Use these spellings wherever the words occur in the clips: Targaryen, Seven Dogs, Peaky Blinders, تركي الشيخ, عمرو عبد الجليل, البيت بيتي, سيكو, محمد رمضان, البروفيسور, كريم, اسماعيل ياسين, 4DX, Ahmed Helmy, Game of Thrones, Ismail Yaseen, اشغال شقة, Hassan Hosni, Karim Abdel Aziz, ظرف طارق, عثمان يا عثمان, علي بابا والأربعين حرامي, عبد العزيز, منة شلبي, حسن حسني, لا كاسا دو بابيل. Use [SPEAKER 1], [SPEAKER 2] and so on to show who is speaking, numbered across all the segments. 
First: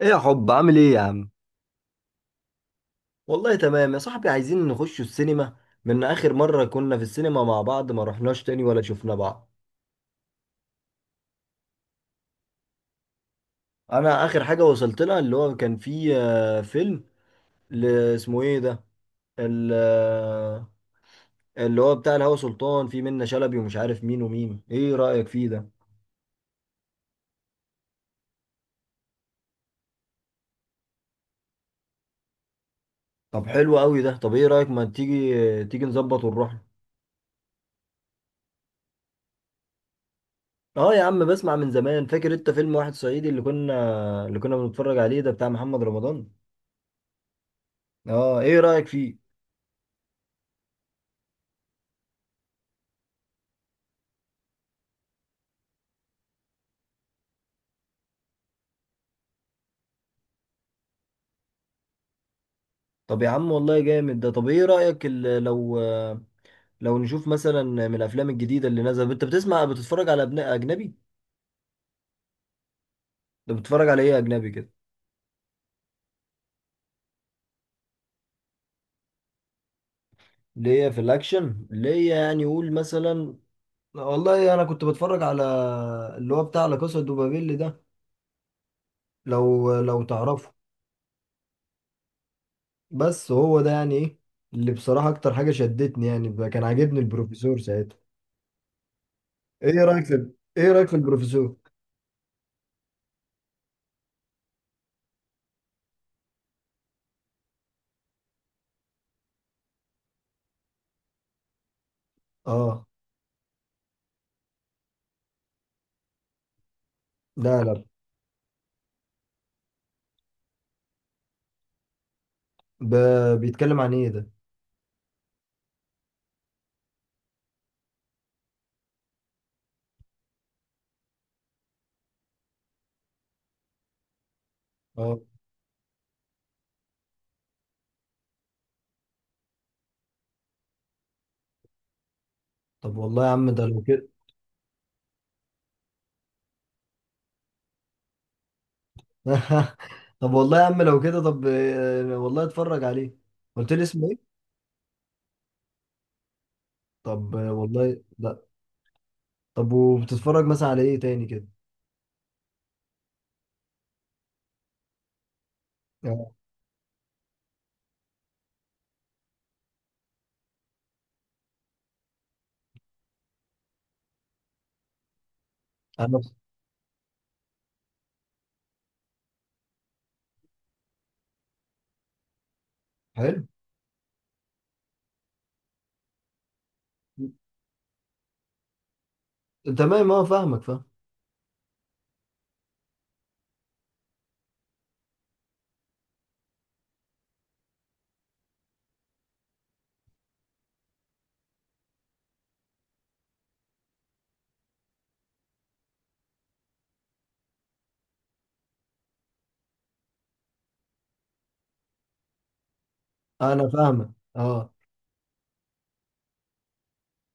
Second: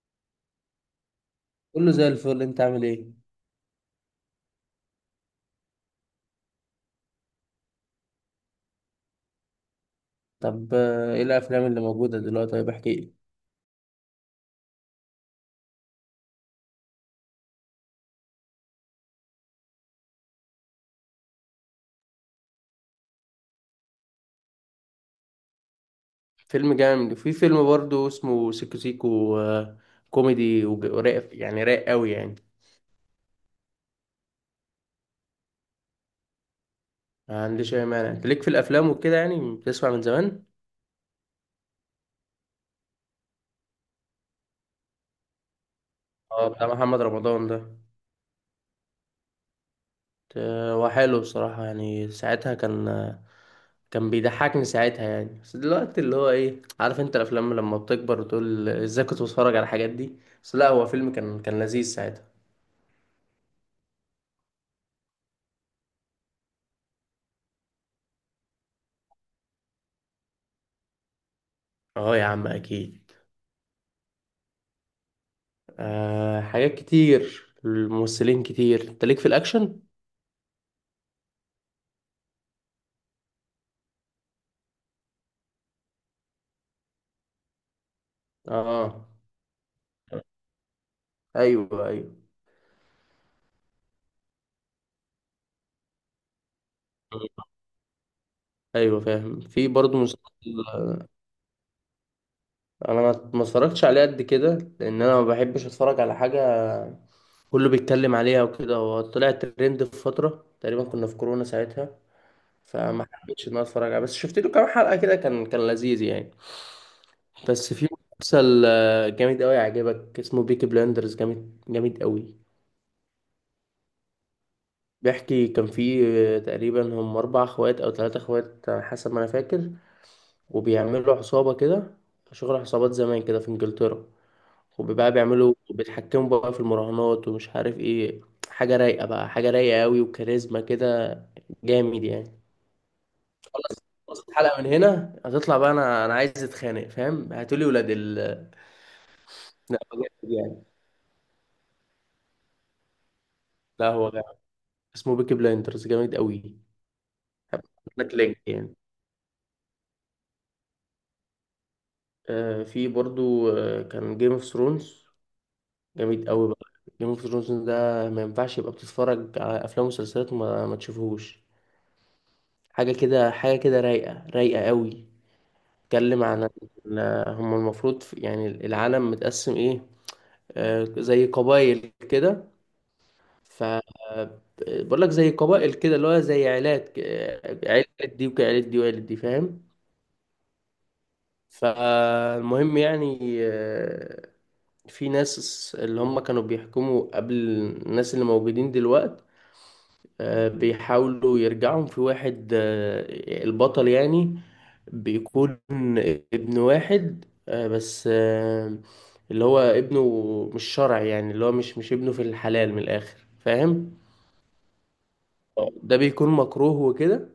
[SPEAKER 1] ايه يا حب، عامل ايه يا عم؟
[SPEAKER 2] كله زي الفل، انت عامل ايه؟
[SPEAKER 1] والله تمام يا صاحبي، عايزين نخش السينما. من اخر مرة كنا في السينما مع بعض ما رحناش تاني ولا شفنا بعض.
[SPEAKER 2] طب ايه الافلام اللي موجوده دلوقتي؟ طيب احكي لي.
[SPEAKER 1] انا اخر حاجة وصلت لها اللي هو كان فيه فيلم، ل- اسمه ايه ده؟ ال- آه، اللي هو بتاع الهوى سلطان، فيه منة شلبي ومش عارف مين ومين، ايه رأيك فيه ده؟
[SPEAKER 2] فيلم جامد، وفي فيلم برضه اسمه سيكو سيكو. كوميدي ورايق، يعني رايق قوي يعني.
[SPEAKER 1] طب حلو قوي ده. طب ايه رأيك، ما تيجي آه، تيجي نظبط ونروح له؟
[SPEAKER 2] ما عنديش اي مانع، انت ليك في الافلام وكده، يعني بتسمع من زمان.
[SPEAKER 1] اه يا عم، بسمع من زمان. فاكر انت فيلم واحد صعيدي اللي كنا بنتفرج عليه ده بتاع محمد رمضان؟
[SPEAKER 2] اه، بتاع محمد رمضان ده.
[SPEAKER 1] اه، ايه رأيك فيه؟
[SPEAKER 2] هو حلو بصراحه، يعني ساعتها كان. كان بيضحكني ساعتها يعني، بس دلوقتي اللي هو ايه، عارف انت الافلام لما بتكبر وتقول ازاي كنت بتفرج على الحاجات دي؟ بس لا، هو فيلم كان لذيذ ساعتها.
[SPEAKER 1] طب يا عم والله جامد ده. طب ايه رأيك، لو نشوف مثلا من الافلام الجديدة اللي نازلة. انت بتسمع، بتتفرج على اجنبي؟
[SPEAKER 2] اه يا عم اكيد.
[SPEAKER 1] ده بتتفرج على ايه اجنبي كده؟
[SPEAKER 2] آه حاجات كتير، الممثلين كتير، انت ليك في الاكشن.
[SPEAKER 1] اللي هي في الاكشن، اللي هي يعني قول مثلا. والله انا كنت بتفرج على اللي هو بتاع لا كاسا دو بابيل ده،
[SPEAKER 2] اه
[SPEAKER 1] لو تعرفه.
[SPEAKER 2] ايوه، ايوه.
[SPEAKER 1] بس هو ده يعني ايه اللي بصراحة اكتر حاجة شدتني؟ يعني كان عاجبني البروفيسور ساعتها.
[SPEAKER 2] ايوه فاهم، في
[SPEAKER 1] ايه
[SPEAKER 2] برضه
[SPEAKER 1] رأيك
[SPEAKER 2] مسلسل.
[SPEAKER 1] في ايه رأيك في البروفيسور؟
[SPEAKER 2] انا ما اتفرجتش عليه قد كده، لان انا ما بحبش اتفرج على حاجه كله بيتكلم عليها وكده. هو طلع ترند في فتره، تقريبا كنا في كورونا ساعتها.
[SPEAKER 1] اه.
[SPEAKER 2] فما حبيتش ان انا اتفرج عليه، بس شفت له كام حلقه كده، كان لذيذ يعني.
[SPEAKER 1] لا
[SPEAKER 2] بس
[SPEAKER 1] لا،
[SPEAKER 2] في مسلسل جامد قوي يعجبك، اسمه بيكي بلاندرز، جامد، جامد قوي.
[SPEAKER 1] ب... بيتكلم عن ايه ده؟
[SPEAKER 2] بيحكي كان في تقريبا هم أربع أخوات أو ثلاثة أخوات على حسب ما أنا فاكر، وبيعملوا عصابة كده، شغل عصابات زمان كده في إنجلترا. وبقى
[SPEAKER 1] آه.
[SPEAKER 2] بيعملوا بيتحكموا بقى في المراهنات ومش عارف إيه. حاجة رايقة بقى، حاجة رايقة أوي، وكاريزما كده، جامد يعني.
[SPEAKER 1] طب والله يا عم ده
[SPEAKER 2] خلاص،
[SPEAKER 1] لو كده.
[SPEAKER 2] خلاص، الحلقة من هنا هتطلع بقى، أنا عايز أتخانق، فاهم؟ هاتولي ولاد ال- لا هو
[SPEAKER 1] طب
[SPEAKER 2] جامد
[SPEAKER 1] والله
[SPEAKER 2] يعني.
[SPEAKER 1] يا عم لو كده، طب والله اتفرج عليه. قلت لي
[SPEAKER 2] لا
[SPEAKER 1] اسمه
[SPEAKER 2] هو جامد،
[SPEAKER 1] ايه؟
[SPEAKER 2] اسمه بيكي بلايندرز، جامد أوي.
[SPEAKER 1] طب
[SPEAKER 2] هبعت
[SPEAKER 1] والله
[SPEAKER 2] لك
[SPEAKER 1] لا.
[SPEAKER 2] لينك يعني.
[SPEAKER 1] طب وبتتفرج مثلا على ايه تاني كده؟
[SPEAKER 2] في برضو كان جيم اوف ثرونز، جامد
[SPEAKER 1] آه،
[SPEAKER 2] قوي بقى. جيم اوف ثرونز ده ما ينفعش يبقى بتتفرج على افلام ومسلسلات وما ما تشوفهوش. حاجه كده، حاجه كده، رايقه، رايقه قوي.
[SPEAKER 1] انا.
[SPEAKER 2] اتكلم عن هم المفروض يعني العالم متقسم ايه، آه، زي قبائل كده.
[SPEAKER 1] حلو.
[SPEAKER 2] ف بقول لك زي قبائل كده، اللي هو زي عيلات عيلة دي وعيلة دي وعيلة دي، فاهم؟
[SPEAKER 1] تمام، اه فاهمك، فاهم.
[SPEAKER 2] فالمهم يعني آه، في ناس اللي هم كانوا بيحكموا قبل الناس اللي موجودين دلوقت. بيحاولوا يرجعهم في واحد، البطل يعني، بيكون ابن واحد، بس، اللي هو ابنه مش شرعي، يعني اللي هو مش ابنه في الحلال من الآخر،
[SPEAKER 1] انا
[SPEAKER 2] فاهم؟
[SPEAKER 1] فاهمك، اه.
[SPEAKER 2] ده بيكون مكروه وكده،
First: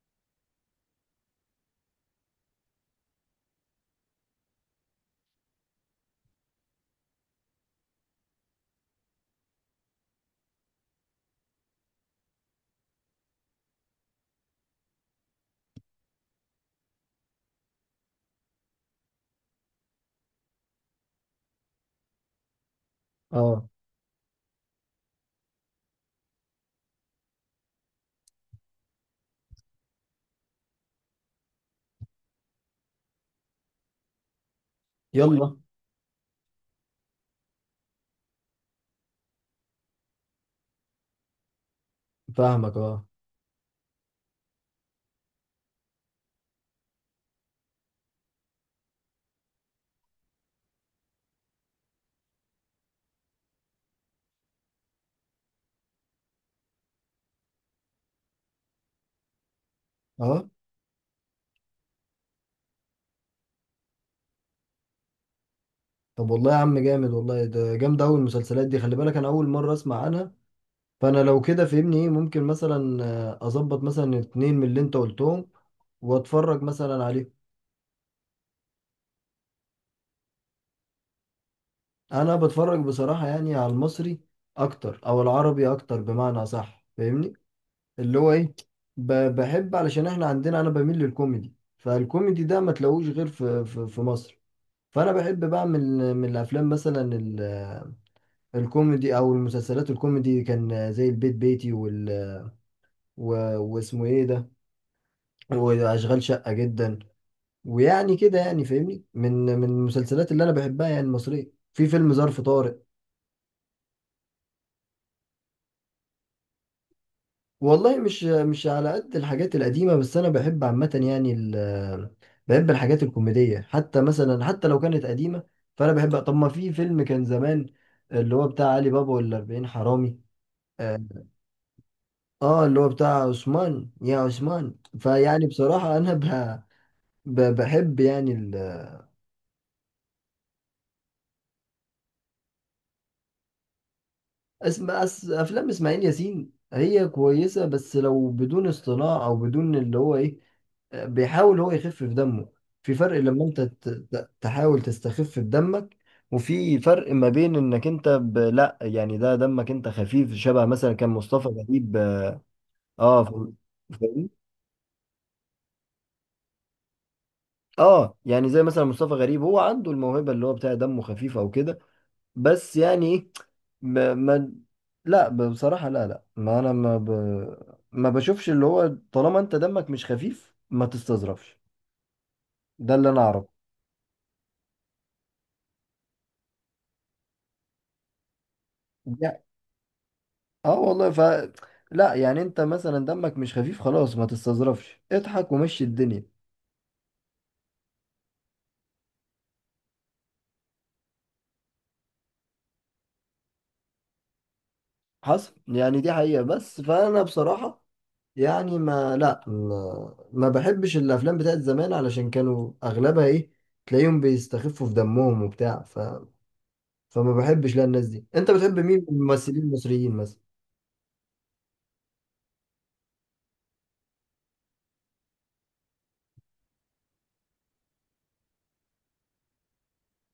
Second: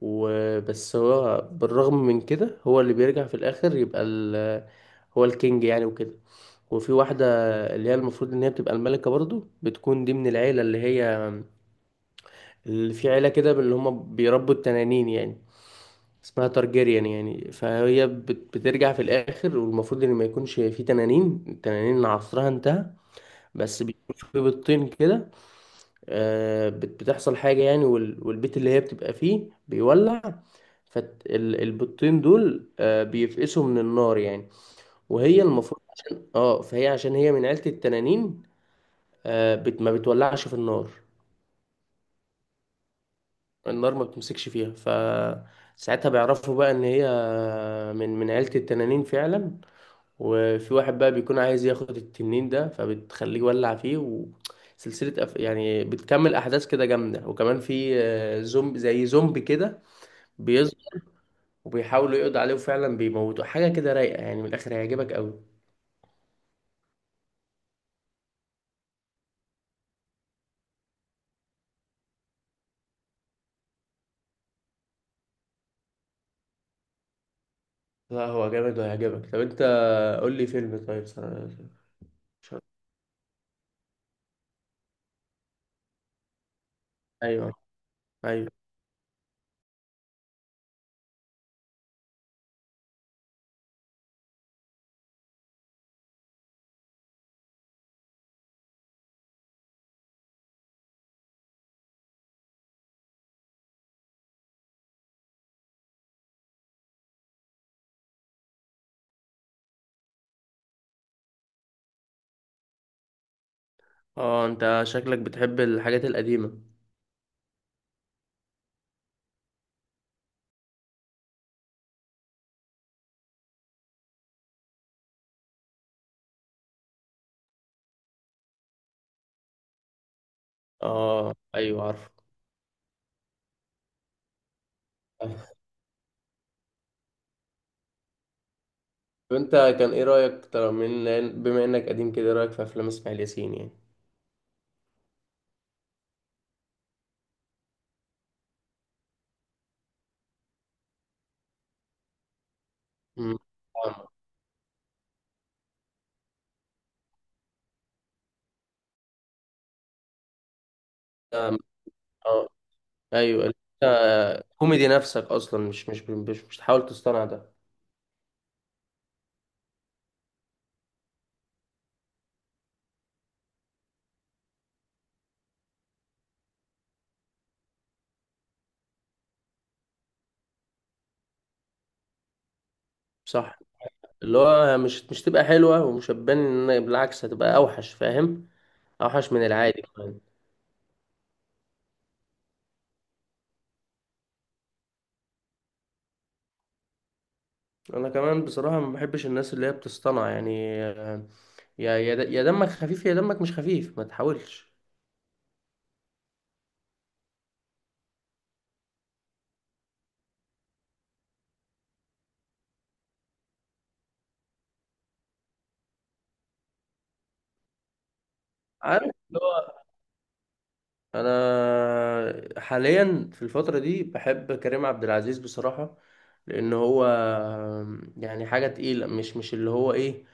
[SPEAKER 2] وبس هو بالرغم من كده هو اللي بيرجع في الآخر يبقى ال- هو الكينج يعني وكده. وفي واحدة اللي هي المفروض إن هي بتبقى الملكة برضو، بتكون دي من العيلة اللي هي اللي في عيلة كده، اللي هم بيربوا التنانين يعني، اسمها تارجيريان يعني. فهي بت- بترجع في الآخر، والمفروض إن ما يكونش في تنانين، التنانين عصرها انتهى.
[SPEAKER 1] اه،
[SPEAKER 2] بس بيكون في بيضتين كده، بت- بتحصل حاجة يعني، والبيت اللي هي بتبقى فيه بيولع. فالبيضتين دول بيفقسوا من النار يعني. وهي
[SPEAKER 1] يلا.
[SPEAKER 2] المفروض عشان اه، فهي عشان هي من عيلة التنانين، بت- ما بتولعش في النار،
[SPEAKER 1] فاهمك، اه.
[SPEAKER 2] النار ما بتمسكش فيها. فساعتها بيعرفوا بقى ان هي من عيلة التنانين فعلا. وفي واحد بقى بيكون عايز ياخد التنين ده، فبتخليه يولع فيه. وسلسلة يعني بتكمل احداث كده جامدة. وكمان في زومبي، زي زومبي كده
[SPEAKER 1] اه.
[SPEAKER 2] بيظهر، وبيحاولوا يقضوا عليه وفعلا بيموتوا. حاجة كده رايقة يعني، من الاخر هيعجبك قوي.
[SPEAKER 1] طب والله يا عم جامد، والله ده جامد. اول المسلسلات دي، خلي بالك انا اول مره اسمع عنها. فانا لو كده فهمني ايه ممكن مثلا اظبط مثلا اتنين من اللي انت قلتهم واتفرج مثلا عليه.
[SPEAKER 2] لا هو جامد وهيعجبك. طب انت قول لي فيلم، طيب س-
[SPEAKER 1] انا بتفرج بصراحة يعني على المصري اكتر او العربي اكتر، بمعنى صح فاهمني؟
[SPEAKER 2] ايوه،
[SPEAKER 1] اللي هو
[SPEAKER 2] ايوه.
[SPEAKER 1] ايه، بحب علشان احنا عندنا، انا بميل للكوميدي، فالكوميدي ده ما تلاقوش غير في مصر. فانا بحب بقى من الافلام مثلا الكوميدي او المسلسلات الكوميدي، كان زي البيت بيتي، وال، واسمه ايه ده، واشغال شقة جدا، ويعني كده، يعني فاهمني، من المسلسلات اللي انا بحبها يعني المصرية، في فيلم ظرف طارق.
[SPEAKER 2] اه انت شكلك بتحب الحاجات القديمة.
[SPEAKER 1] والله مش على قد الحاجات القديمة، بس أنا بحب عامة يعني بحب الحاجات الكوميدية، حتى مثلا حتى لو كانت قديمة. فأنا بحب، طب ما في فيلم كان زمان اللي هو بتاع علي بابا والأربعين حرامي، آه،
[SPEAKER 2] اه ايوه عارف.
[SPEAKER 1] اللي هو بتاع عثمان يا عثمان. فيعني بصراحة أنا بحب يعني.
[SPEAKER 2] وانت كان ايه رايك ترى من، بما انك قديم كده، ايه رايك في افلام اسماعيل ياسين يعني؟
[SPEAKER 1] افلام اسماعيل ياسين هي كويسه، بس لو بدون اصطناع او بدون اللي هو ايه، بيحاول هو يخفف دمه. في فرق
[SPEAKER 2] امم
[SPEAKER 1] لما انت تحاول تستخف بدمك، وفي فرق ما بين انك انت لا يعني ده دمك انت خفيف، شبه مثلا كان مصطفى
[SPEAKER 2] اه.
[SPEAKER 1] غريب. اه.
[SPEAKER 2] آه.
[SPEAKER 1] آه، ف...
[SPEAKER 2] ايوه انت
[SPEAKER 1] فاهمني؟
[SPEAKER 2] كوميدي نفسك اصلا، مش تحاول تصطنع ده.
[SPEAKER 1] اه يعني زي مثلا مصطفى غريب، هو عنده الموهبه، اللي هو بتاع دمه خفيف او كده. بس يعني ايه، ما لا، بصراحة لا لا، ما انا ما ب... ما بشوفش، اللي هو طالما انت دمك مش خفيف ما تستظرفش. ده اللي انا اعرفه.
[SPEAKER 2] صح، اللي هو مش تبقى حلوه ومش هتبان، ان بالعكس هتبقى اوحش، فاهم؟ اوحش
[SPEAKER 1] يع-
[SPEAKER 2] من العادي كمان.
[SPEAKER 1] اه والله، لا يعني انت مثلا دمك مش خفيف، خلاص ما تستظرفش، اضحك ومشي الدنيا.
[SPEAKER 2] انا كمان بصراحه ما بحبش الناس اللي هي بتصطنع يعني. يا دمك خفيف، يا دمك مش خفيف ما تحاولش.
[SPEAKER 1] حصل، يعني دي حقيقة بس. فانا بصراحة يعني ما لا ما, ما بحبش الافلام بتاعت زمان، علشان كانوا اغلبها ايه، تلاقيهم بيستخفوا في دمهم وبتاع، فما بحبش لا الناس دي. انت بتحب مين
[SPEAKER 2] عارف
[SPEAKER 1] من
[SPEAKER 2] اللي
[SPEAKER 1] الممثلين
[SPEAKER 2] هو
[SPEAKER 1] المصريين مثلا؟
[SPEAKER 2] انا حاليا في الفتره دي بحب كريم عبد العزيز بصراحه، لان هو يعني حاجه تقيله، مش اللي هو ايه،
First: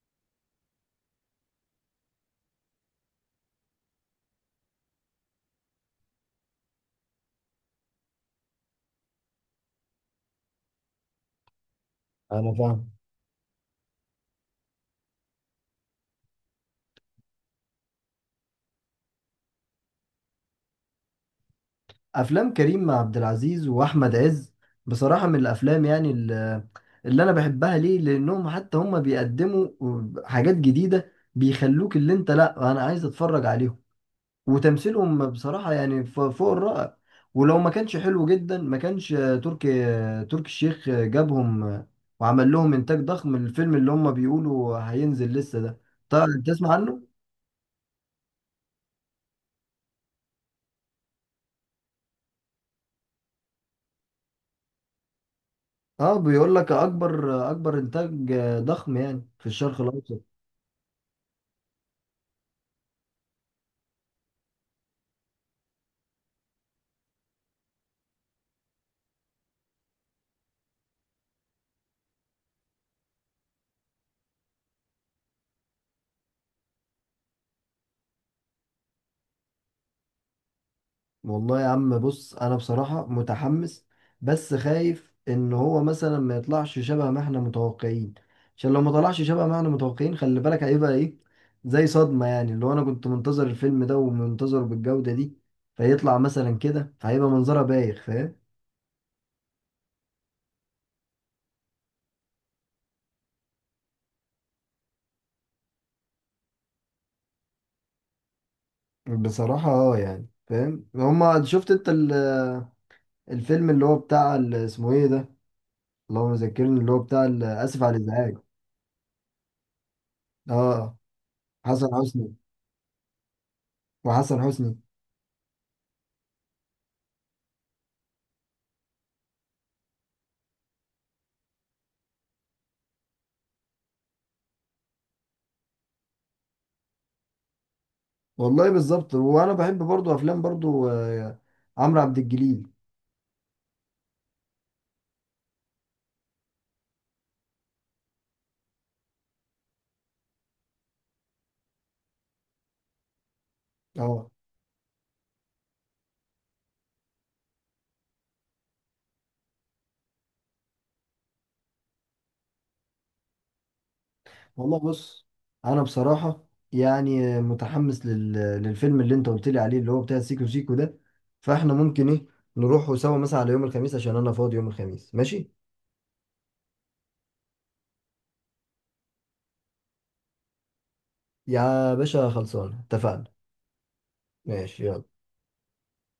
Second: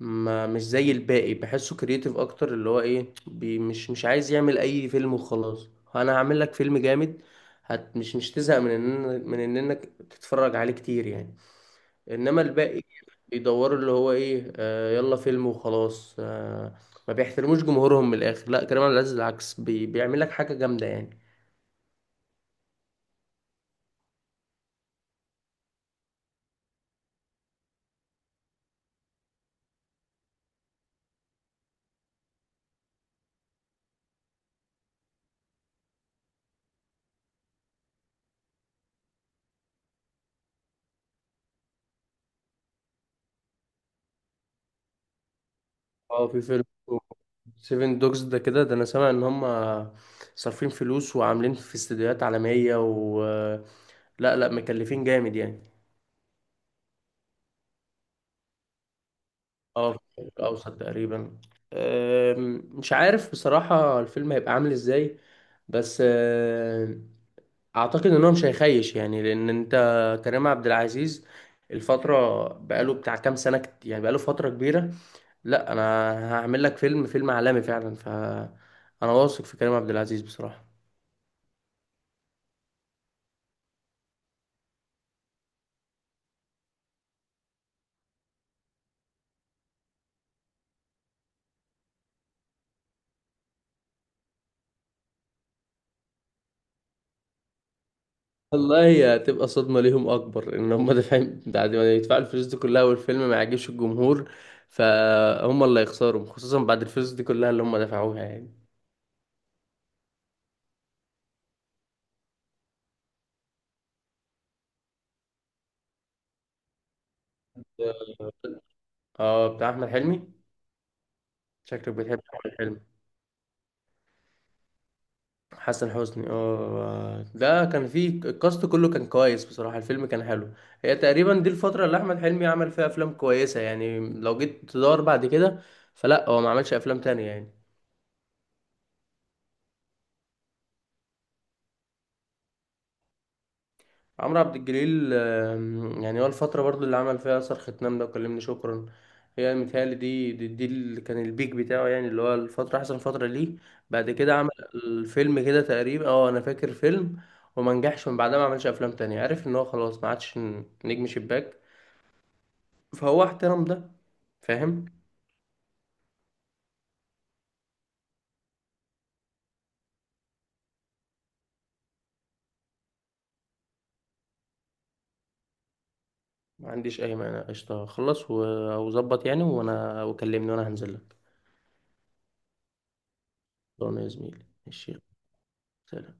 [SPEAKER 2] ما مش زي الباقي، بحسه كرييتيف اكتر، اللي هو ايه بي مش عايز يعمل اي فيلم وخلاص. انا هعمل لك فيلم جامد، هت مش تزهق من ان انك تتفرج عليه كتير يعني. انما
[SPEAKER 1] انا
[SPEAKER 2] الباقي
[SPEAKER 1] فاهم.
[SPEAKER 2] بيدوروا اللي هو ايه، آه يلا فيلم وخلاص آه، ما بيحترموش جمهورهم من الاخر. لا، كريم عبد العزيز العكس، بي بيعمل لك حاجه جامده يعني.
[SPEAKER 1] افلام كريم مع عبد العزيز واحمد عز بصراحه من الافلام يعني اللي انا بحبها، ليه؟ لانهم حتى هم بيقدموا حاجات جديده، بيخلوك اللي انت لا انا عايز اتفرج عليهم. وتمثيلهم بصراحه يعني فوق الرائع. ولو ما كانش حلو جدا ما كانش تركي تركي الشيخ جابهم، وعمل لهم انتاج ضخم. الفيلم اللي هم بيقولوا هينزل لسه ده،
[SPEAKER 2] اه، في
[SPEAKER 1] طيب
[SPEAKER 2] فيلم
[SPEAKER 1] تسمع عنه؟
[SPEAKER 2] سيفن دوجز ده كده، ده انا سامع ان هم صارفين فلوس وعاملين في استديوهات عالمية و- لا لا، مكلفين جامد يعني.
[SPEAKER 1] اه بيقول لك اكبر انتاج ضخم يعني في الشرق
[SPEAKER 2] اه في
[SPEAKER 1] الاوسط.
[SPEAKER 2] الشرق الاوسط تقريبا. مش عارف بصراحة الفيلم هيبقى عامل ازاي، بس اعتقد ان هو مش هيخيش يعني، لان انت كريم عبد العزيز الفترة بقاله بتاع كام سنة، كت- يعني بقاله فترة كبيرة. لا انا هعمل لك فيلم، فيلم عالمي فعلا. ف انا واثق في كريم عبد العزيز بصراحة.
[SPEAKER 1] والله يا عم بص، انا بصراحة متحمس، بس خايف ان هو مثلا ما يطلعش شبه ما احنا متوقعين. عشان لو ما طلعش شبه ما احنا متوقعين، خلي بالك هيبقى ايه، زي صدمة يعني. اللي هو انا كنت منتظر الفيلم ده ومنتظره بالجودة دي، فيطلع مثلا كده، فهيبقى منظرها بايخ، فاهم؟
[SPEAKER 2] والله هي هتبقى صدمة ليهم أكبر إن هم دافعين، بعد ما يدفعوا الفلوس دي كلها والفيلم ما يعجبش الجمهور، فهم اللي هيخسروا، خصوصا بعد الفلوس دي كلها اللي هم دفعوها يعني.
[SPEAKER 1] بصراحة اه يعني فاهم. هما، شفت انت الفيلم اللي هو بتاع اسمه ايه ده، اللهم ذكرني، اللي هو بتاع اسف
[SPEAKER 2] اه.
[SPEAKER 1] على الازعاج؟
[SPEAKER 2] بتاع أحمد حلمي.
[SPEAKER 1] اه. حسن
[SPEAKER 2] شكلك بتحب
[SPEAKER 1] حسني
[SPEAKER 2] أحمد حلمي.
[SPEAKER 1] وحسن حسني
[SPEAKER 2] حسن حسني، اه، ده كان فيه الكاست كله كان كويس، بصراحة الفيلم كان حلو. هي تقريبا دي الفترة اللي أحمد حلمي عمل فيها أفلام كويسة، يعني لو جيت تدور بعد كده فلا، هو ما عملش أفلام تانية يعني.
[SPEAKER 1] والله بالظبط. وانا بحب برضو افلام برضو عمرو عبد الجليل.
[SPEAKER 2] عمرو عبد الجليل، يعني هو الفترة برضو اللي عمل فيها أثر ختنام ده وكلمني شكرا، هي متهيألي دي اللي كان البيك بتاعه يعني، اللي هو الفترة أحسن فترة ليه. بعد
[SPEAKER 1] اه
[SPEAKER 2] كده عمل الفيلم كده تقريبا، اه أنا فاكر فيلم، وما نجحش من بعدها ما عملش أفلام تانية، عرف إن هو خلاص ما عادش نجم شباك، فهو احترم ده،
[SPEAKER 1] والله
[SPEAKER 2] فاهم؟
[SPEAKER 1] بص، انا بصراحه يعني متحمس للفيلم اللي انت قلت لي عليه، اللي هو بتاع سيكو سيكو ده. فاحنا ممكن ايه، نروحوا سوا مثلا على يوم الخميس، عشان انا فاضي يوم الخميس، ماشي؟
[SPEAKER 2] ما عنديش أي مانع، قشطة، خلص و- وظبط يعني، وأنا وكلمني وأنا هنزل لك.
[SPEAKER 1] يا باشا خلصان، اتفقنا.
[SPEAKER 2] طبعا يا زميلي،
[SPEAKER 1] ماشي،
[SPEAKER 2] ماشي.
[SPEAKER 1] يلا.
[SPEAKER 2] سلام.